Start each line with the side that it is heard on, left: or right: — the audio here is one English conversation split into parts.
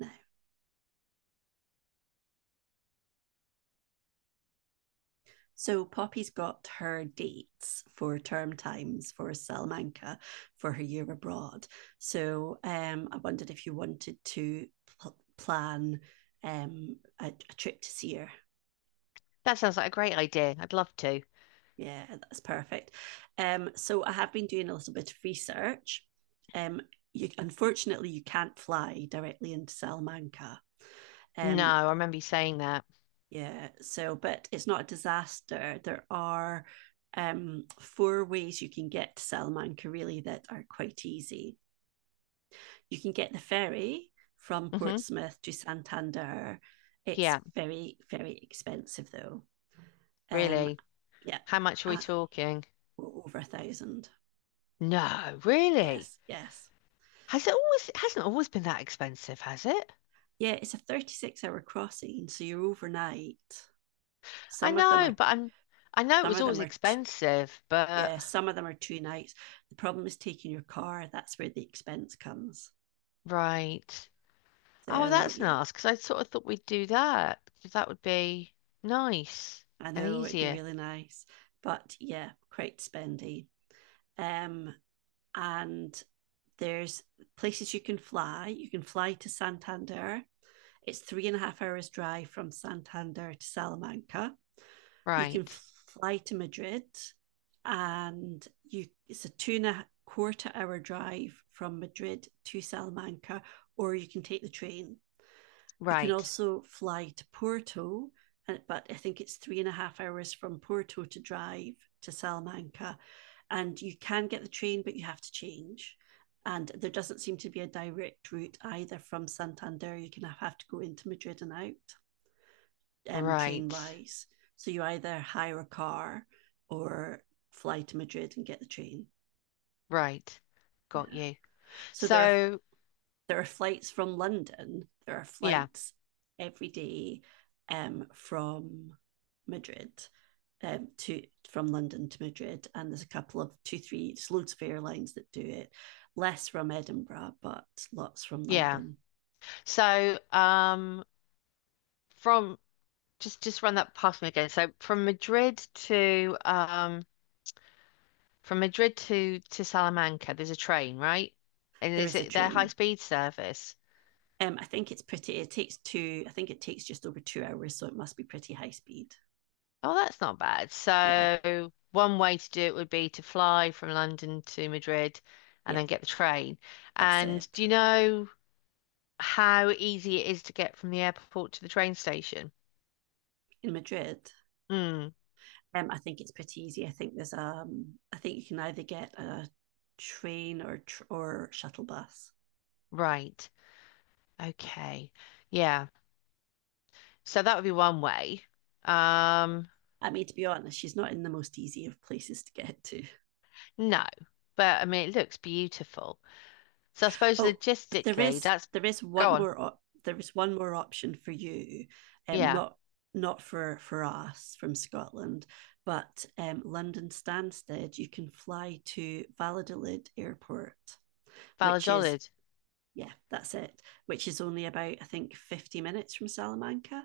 right: Now, so Poppy's got her dates for term times for Salamanca for her year abroad. So I wondered if you wanted to plan a trip to see her.
left: That sounds like a great idea. I'd love to.
right: Yeah, that's perfect. So I have been doing a little bit of research. Um, you, unfortunately, you can't fly directly into Salamanca.
left: No,
right: Um,
left: I remember you saying that.
right: Yeah, so but it's not a disaster. There are four ways you can get to Salamanca really that are quite easy. You can get the ferry from
left: Hmm.
right: Portsmouth to Santander. It's
left: Yeah,
right: very, very expensive though. Um,
left: really.
right: yeah,
left: How much are we
right: uh,
left: talking?
right: Over 1,000.
left: No, really.
right: Yes, yes.
left: Has it always it hasn't always been that expensive, has it?
right: Yeah, it's a 36-hour crossing, so you're overnight.
left: I
right: Some of them are
left: know, but I'm I know it
right: some
left: was
right: of
left: always
right: them are t-
left: expensive, but
right: Yeah, some of them are 2 nights. The problem is taking your car. That's where the expense comes.
left: right. Oh,
right: So
left: that's
right: yeah,
left: nice because I sort of thought we'd do that because that would be nice
right: I
left: and
right: know it'd be
left: easier.
right: really nice, but yeah, quite spendy. Um, and there's places you can fly. You can fly to Santander. It's three and a half hours drive from Santander to Salamanca. You can
left: Right.
right: fly to Madrid, and you it's a 2 and a quarter hour drive from Madrid to Salamanca, or you can take the train. You can
left: Right.
right: also fly to Porto, but I think it's three and a half hours from Porto to drive to Salamanca. And you can get the train, but you have to change. And there doesn't seem to be a direct route either from Santander. You can have to go into Madrid and out train
left: Right.
right: wise. So you either hire a car or fly to Madrid and get the train.
left: Right.
right: Yeah.
left: Got you.
right: So
left: So,
right: there are flights from London. There are
left: yeah.
right: flights every day um, from Madrid um, to from London to Madrid, and there's a couple of there's loads of airlines that do it. Less from Edinburgh, but lots from
left: Yeah.
right: London.
left: So, um, from just run that past me again. So from Madrid to from Madrid to Salamanca, there's a train, right? And
right: There
left: is
right: is a
left: it their high
right: train.
left: speed service?
right: I think it's pretty. It takes two. I think it takes just over 2 hours, so it must be pretty high speed.
left: Oh, that's not bad.
right: Yeah,
left: So one way to do it would be to fly from London to Madrid and
right: yeah,
left: then get the train.
right: that's
left: And
right: it.
left: do you know how easy it is to get from the airport to the train station?
right: In Madrid,
left: Mm,
right: um, I think it's pretty easy. I think there's I think you can either get a train or shuttle bus.
left: right. Okay. Yeah. So that would be one way. Um,
right: I mean, to be honest, she's not in the most easy of places to get to.
left: no, but I mean, it looks beautiful. So I suppose
right: Oh,
left: logistically, that's go on.
right: there is one more option for you, um,
left: Yeah,
right: not not for us from Scotland, but London Stansted. You can fly to Valladolid Airport, which is
left: Valladolid.
right: yeah, that's it. Which is only about I think 50 minutes from Salamanca.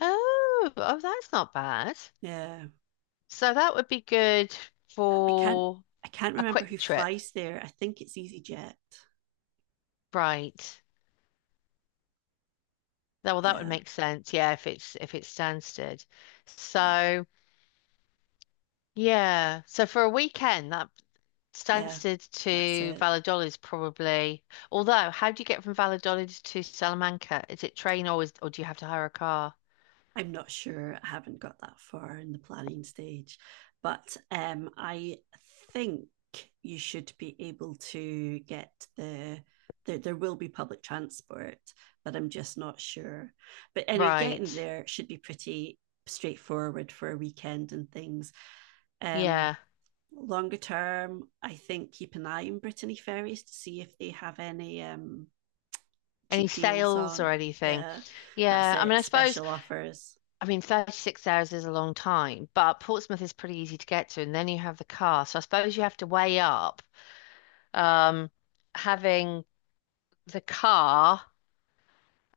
left: Oh, oh, that's not bad.
right: Yeah,
left: So that would be good
right: I can't
left: for
right: I can't
left: a
right: remember
left: quick
right: who
left: trip,
right: flies there. I think it's EasyJet.
left: right? Well, that would
right: Yeah,
left: make sense. Yeah, if it's Stansted.
right: yeah,
left: So yeah, so for a weekend, that
right: yeah.
left: Stansted
right: That's
left: to
right: it.
left: Valladolid is probably, although how do you get from Valladolid to Salamanca? Is it train or is, or do you have to hire a car?
right: I'm not sure. I haven't got that far in the planning stage, but I think you should be able to get there will be public transport, but I'm just not sure. But anyway,
left: Right.
right: getting there should be pretty straightforward for a weekend and things. Um,
left: Yeah.
right: Longer term, I think keep an eye on Brittany Ferries to see if they have any
left: Any
right: cheap deals
left: sales
right: on.
left: or anything?
right: Yeah, that's
left: Yeah.
right: it. Special offers.
left: I mean, 36 hours is a long time, but Portsmouth is pretty easy to get to. And then you have the car. So I suppose you have to weigh up um, having the car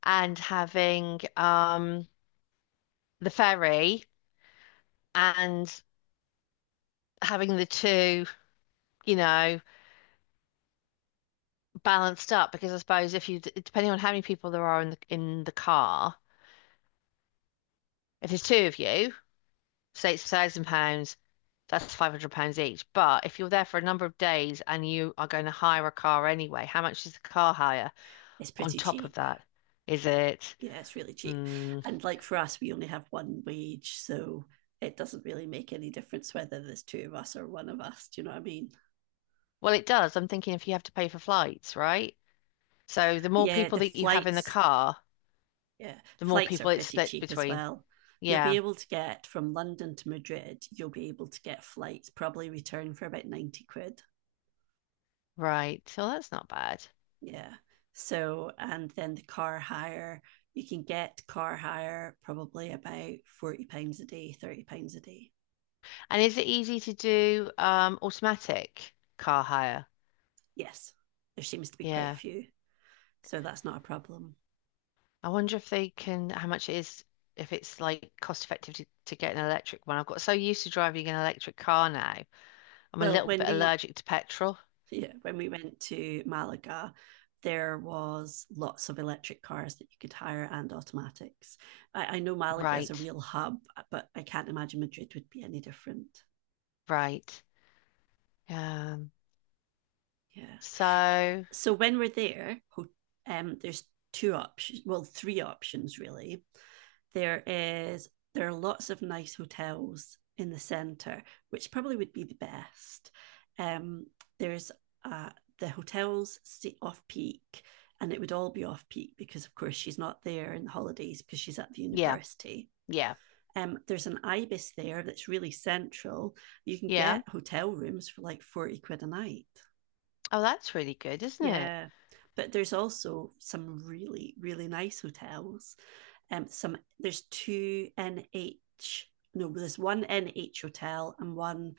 left: and having the ferry and having the two, you know, balanced up because I suppose if you, depending on how many people there are in the car, if there's two of you, say it's £1,000, that's £500 each. But if you're there for a number of days and you are going to hire a car anyway, how much is the car hire
right: It's
left: on
right: pretty
left: top of
right: cheap.
left: that? Is it?
right: Yeah, it's really cheap.
left: Mm,
right: And like for us, we only have one wage, so it doesn't really make any difference whether there's two of us or one of us. Do you know what I mean?
left: well, it does. I'm thinking if you have to pay for flights, right? So the more
right: Yeah,
left: people that you have in the car,
right: yeah,
left: the more
right: flights are
left: people it's
right: pretty
left: split
right: cheap as
left: between.
right: well. You'll be
left: Yeah,
right: able to get from London to Madrid, you'll be able to get flights probably return for about 90 quid.
left: right. So that's not bad.
right: Yeah. So, and then the car hire, you can get car hire probably about 40 pounds a day, 30 pounds a day.
left: And is it easy to do automatic car hire?
right: Yes. There seems to be quite a
left: Yeah.
right: few. So that's not a problem.
left: I wonder if they can, how much it is, if it's like cost effective to get an electric one. I've got so used to driving an electric car now. I'm a
right: Well,
left: little
right: when
left: bit
right: we
left: allergic to petrol.
right: yeah, when we went to Malaga, there was lots of electric cars that you could hire and automatics. I know Malaga is a
left: Right,
right: real hub, but I can't imagine Madrid would be any different.
left: right. Um,
right: Yeah.
left: so
right: So when we're there, there's two options, well, three options really. There is there are lots of nice hotels in the centre, which probably would be the best. Um, there's uh, the hotels sit off peak, and it would all be off peak because, of course, she's not there in the holidays because she's at the
left: yeah,
right: university.
left: yeah,
right: There's an ibis there that's really central. You can
left: yeah.
right: get hotel rooms for like 40 quid a night.
left: Oh, that's really good, isn't it?
right: Yeah. But there's also some really, really nice hotels. Some there's two NH, no, there's one NH hotel and one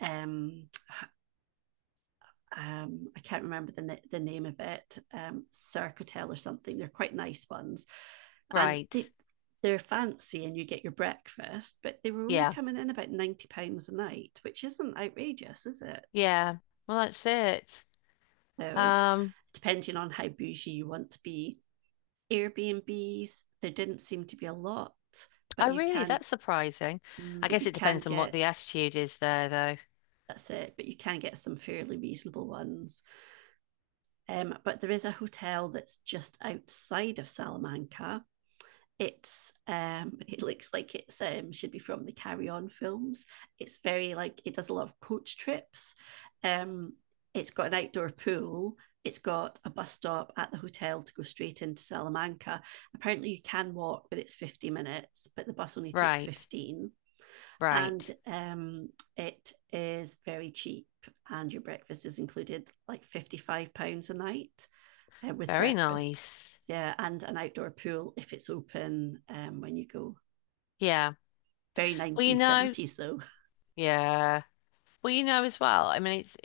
right: um I can't remember the name of it, Cirque Hotel or something. They're quite nice ones. And
left: Right.
right: they're fancy and you get your breakfast, but they were only
left: Yeah,
right: coming in about £90 a night, which isn't outrageous, is it?
left: yeah. Well, that's it.
right: So
left: Um,
right: depending on how bougie you want to be, Airbnbs, there didn't seem to be a lot, but
left: oh really, that's surprising. I
right: but
left: guess
right: you
left: it
right: can
left: depends on what
right: get
left: the attitude is there, though.
right: that's it, but you can get some fairly reasonable ones. But there is a hotel that's just outside of Salamanca. It's it looks like it's should be from the Carry On films. It's very like it does a lot of coach trips. Um, it's got an outdoor pool. It's got a bus stop at the hotel to go straight into Salamanca. Apparently you can walk, but it's 50 minutes, but the bus only takes
left: Right,
right: 15. And
left: right.
right: it is very cheap and your breakfast is included, like 55 pounds a night with
left: Very
right: breakfast.
left: nice.
right: Yeah, and an outdoor pool if it's open when you go.
left: Yeah.
right: Very
left: Well, you know,
right: 1970s though.
left: yeah. Well, you know as well. I mean, it's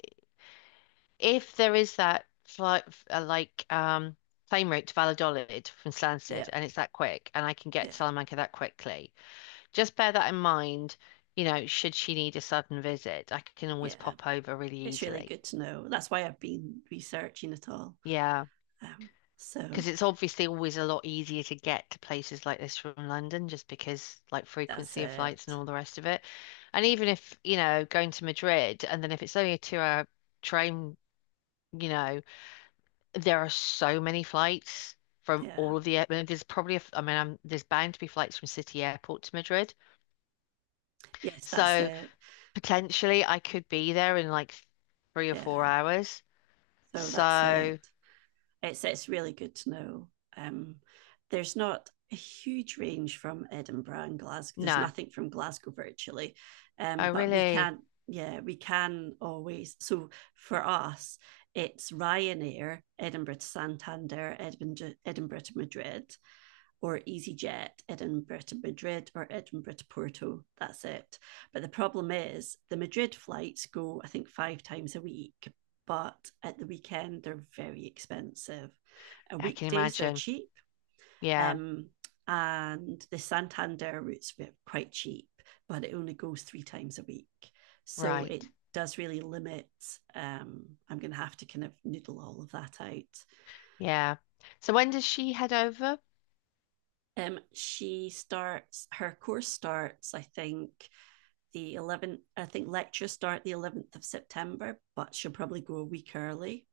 left: if there is that flight, uh, like, um, plane route to Valladolid from Stansted,
right: Yeah,
left: and it's that quick, and I can get
right: yeah,
left: to Salamanca that quickly. Just bear that in mind. You know, should she need a sudden visit, I can always
right: yeah.
left: pop over really
right: It's really
left: easily.
right: good to know. That's why I've been researching it all.
left: Yeah.
right: Um, so
left: Because it's obviously always a lot easier to get to places like this from London, just because like
right: that's
left: frequency of flights and
right: it.
left: all the rest of it. And even if, you know, going to Madrid and then if it's only a 2 hour train, you know, there are so many flights from
right: Yeah.
left: all of the, I mean, there's bound to be flights from City Airport to Madrid.
right: Yes, that's
left: So
right: it.
left: potentially I could be there in like three or four
right: Yeah.
left: hours.
right: So that's it.
left: So
right: It's really good to know. Um, there's not a huge range from Edinburgh and Glasgow. There's
left: no,
right: nothing from Glasgow virtually,
left: I
right: but we
left: really,
right: can yeah we can always. So for us, it's Ryanair, Edinburgh to Santander, Edinburgh to Madrid, or EasyJet, Edinburgh to Madrid or Edinburgh to Porto. That's it. But the problem is the Madrid flights go, I think, five times a week, but at the weekend, they're very expensive. A
left: I can
right: weekdays are
left: imagine.
right: cheap,
left: Yeah,
right: um, and the Santander routes are quite cheap, but it only goes three times a week. So it
left: right.
right: does really limit. I'm going to have to kind of noodle all of that out.
left: Yeah. So when does she head over?
right: She starts her course starts, I think, lectures start the 11th of September, but she'll probably go a week early.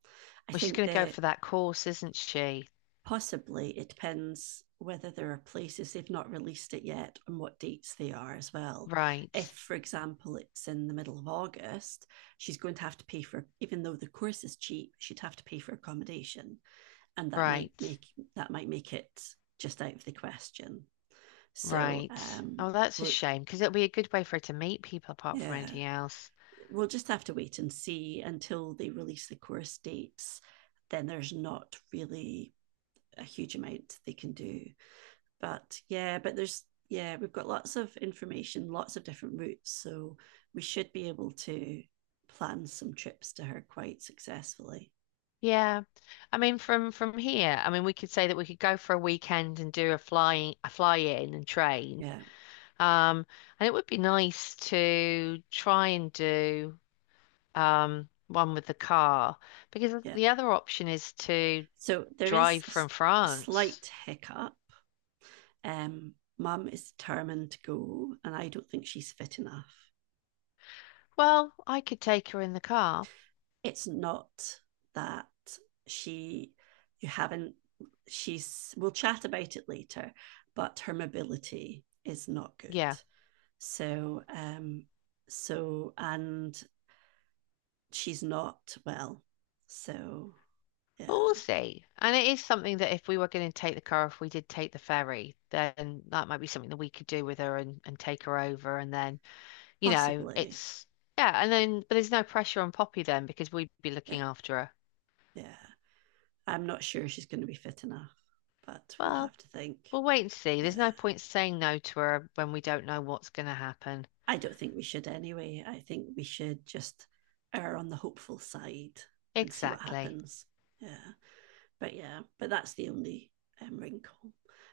right: I
left: Well, she's
right: think
left: going to go
right: that
left: for that course, isn't she?
right: possibly it depends whether there are places. They've not released it yet and what dates they are as well.
left: Right,
right: If, for example, it's in the middle of August, she's going to have to pay for, even though the course is cheap, she'd have to pay for accommodation, and
left: right,
right: that might make it just out of the question. So,
left: right. Oh, that's a
right: but
left: shame because it'll be a good way for her to meet people apart from
right: yeah,
left: anything else.
right: we'll just have to wait and see until they release the course dates. Then there's not really a huge amount they can do. But yeah, but there's yeah, we've got lots of information, lots of different routes, so we should be able to plan some trips to her quite successfully.
left: Yeah. I mean, from here, I mean, we could say that we could go for a weekend and do a fly in and train.
right: Yeah,
left: Um, and it would be nice to try and do one with the car because
right: yeah.
left: the other option is to
right: So there
left: drive
right: is
left: from
right: a
left: France.
right: slight hiccup. Mum is determined to go, and I don't think she's fit enough.
left: Well, I could take her in the car.
right: It's not that she you haven't she's we'll chat about it later, but her mobility is not good,
left: Yeah,
right: so so and she's not well, so
left: but we'll
right: yeah.
left: see. And it is something that if we were going to take the car, if we did take the ferry, then that might be something that we could do with her and take her over. And then, you know,
right: Possibly.
left: it's, yeah. And then, but there's no pressure on Poppy then because we'd be
right: Yeah,
left: looking after her.
right: yeah, I'm not sure she's going to be fit enough, but we'll
left: Well,
right: have to think.
left: we'll wait and see.
right: Yeah,
left: There's no point saying no to her when we don't know what's going to happen.
right: I don't think we should anyway. I think we should just err on the hopeful side and see what
left: Exactly.
right: happens. Yeah, yeah, but that's the only wrinkle.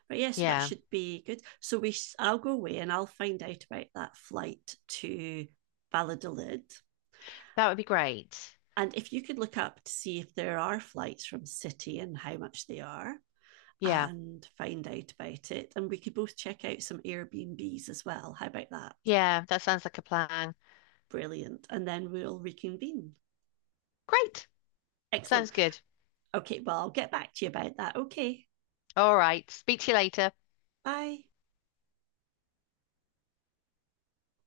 right: But yeah, so that
left: Yeah,
right: should be good. So we, I I'll go away and I'll find out about that flight to Valladolid.
left: that would be great.
right: And if you could look up to see if there are flights from City and how much they are,
left: Yeah,
right: and find out about it. And we could both check out some Airbnbs as well. How about that?
left: yeah, that sounds like a plan.
right: Brilliant. And then we'll reconvene.
left: Great.
right: Excellent.
left: Sounds good.
right: Okay, well, I'll get back to you about that. Okay,
left: All right. Speak to you later.
right: bye.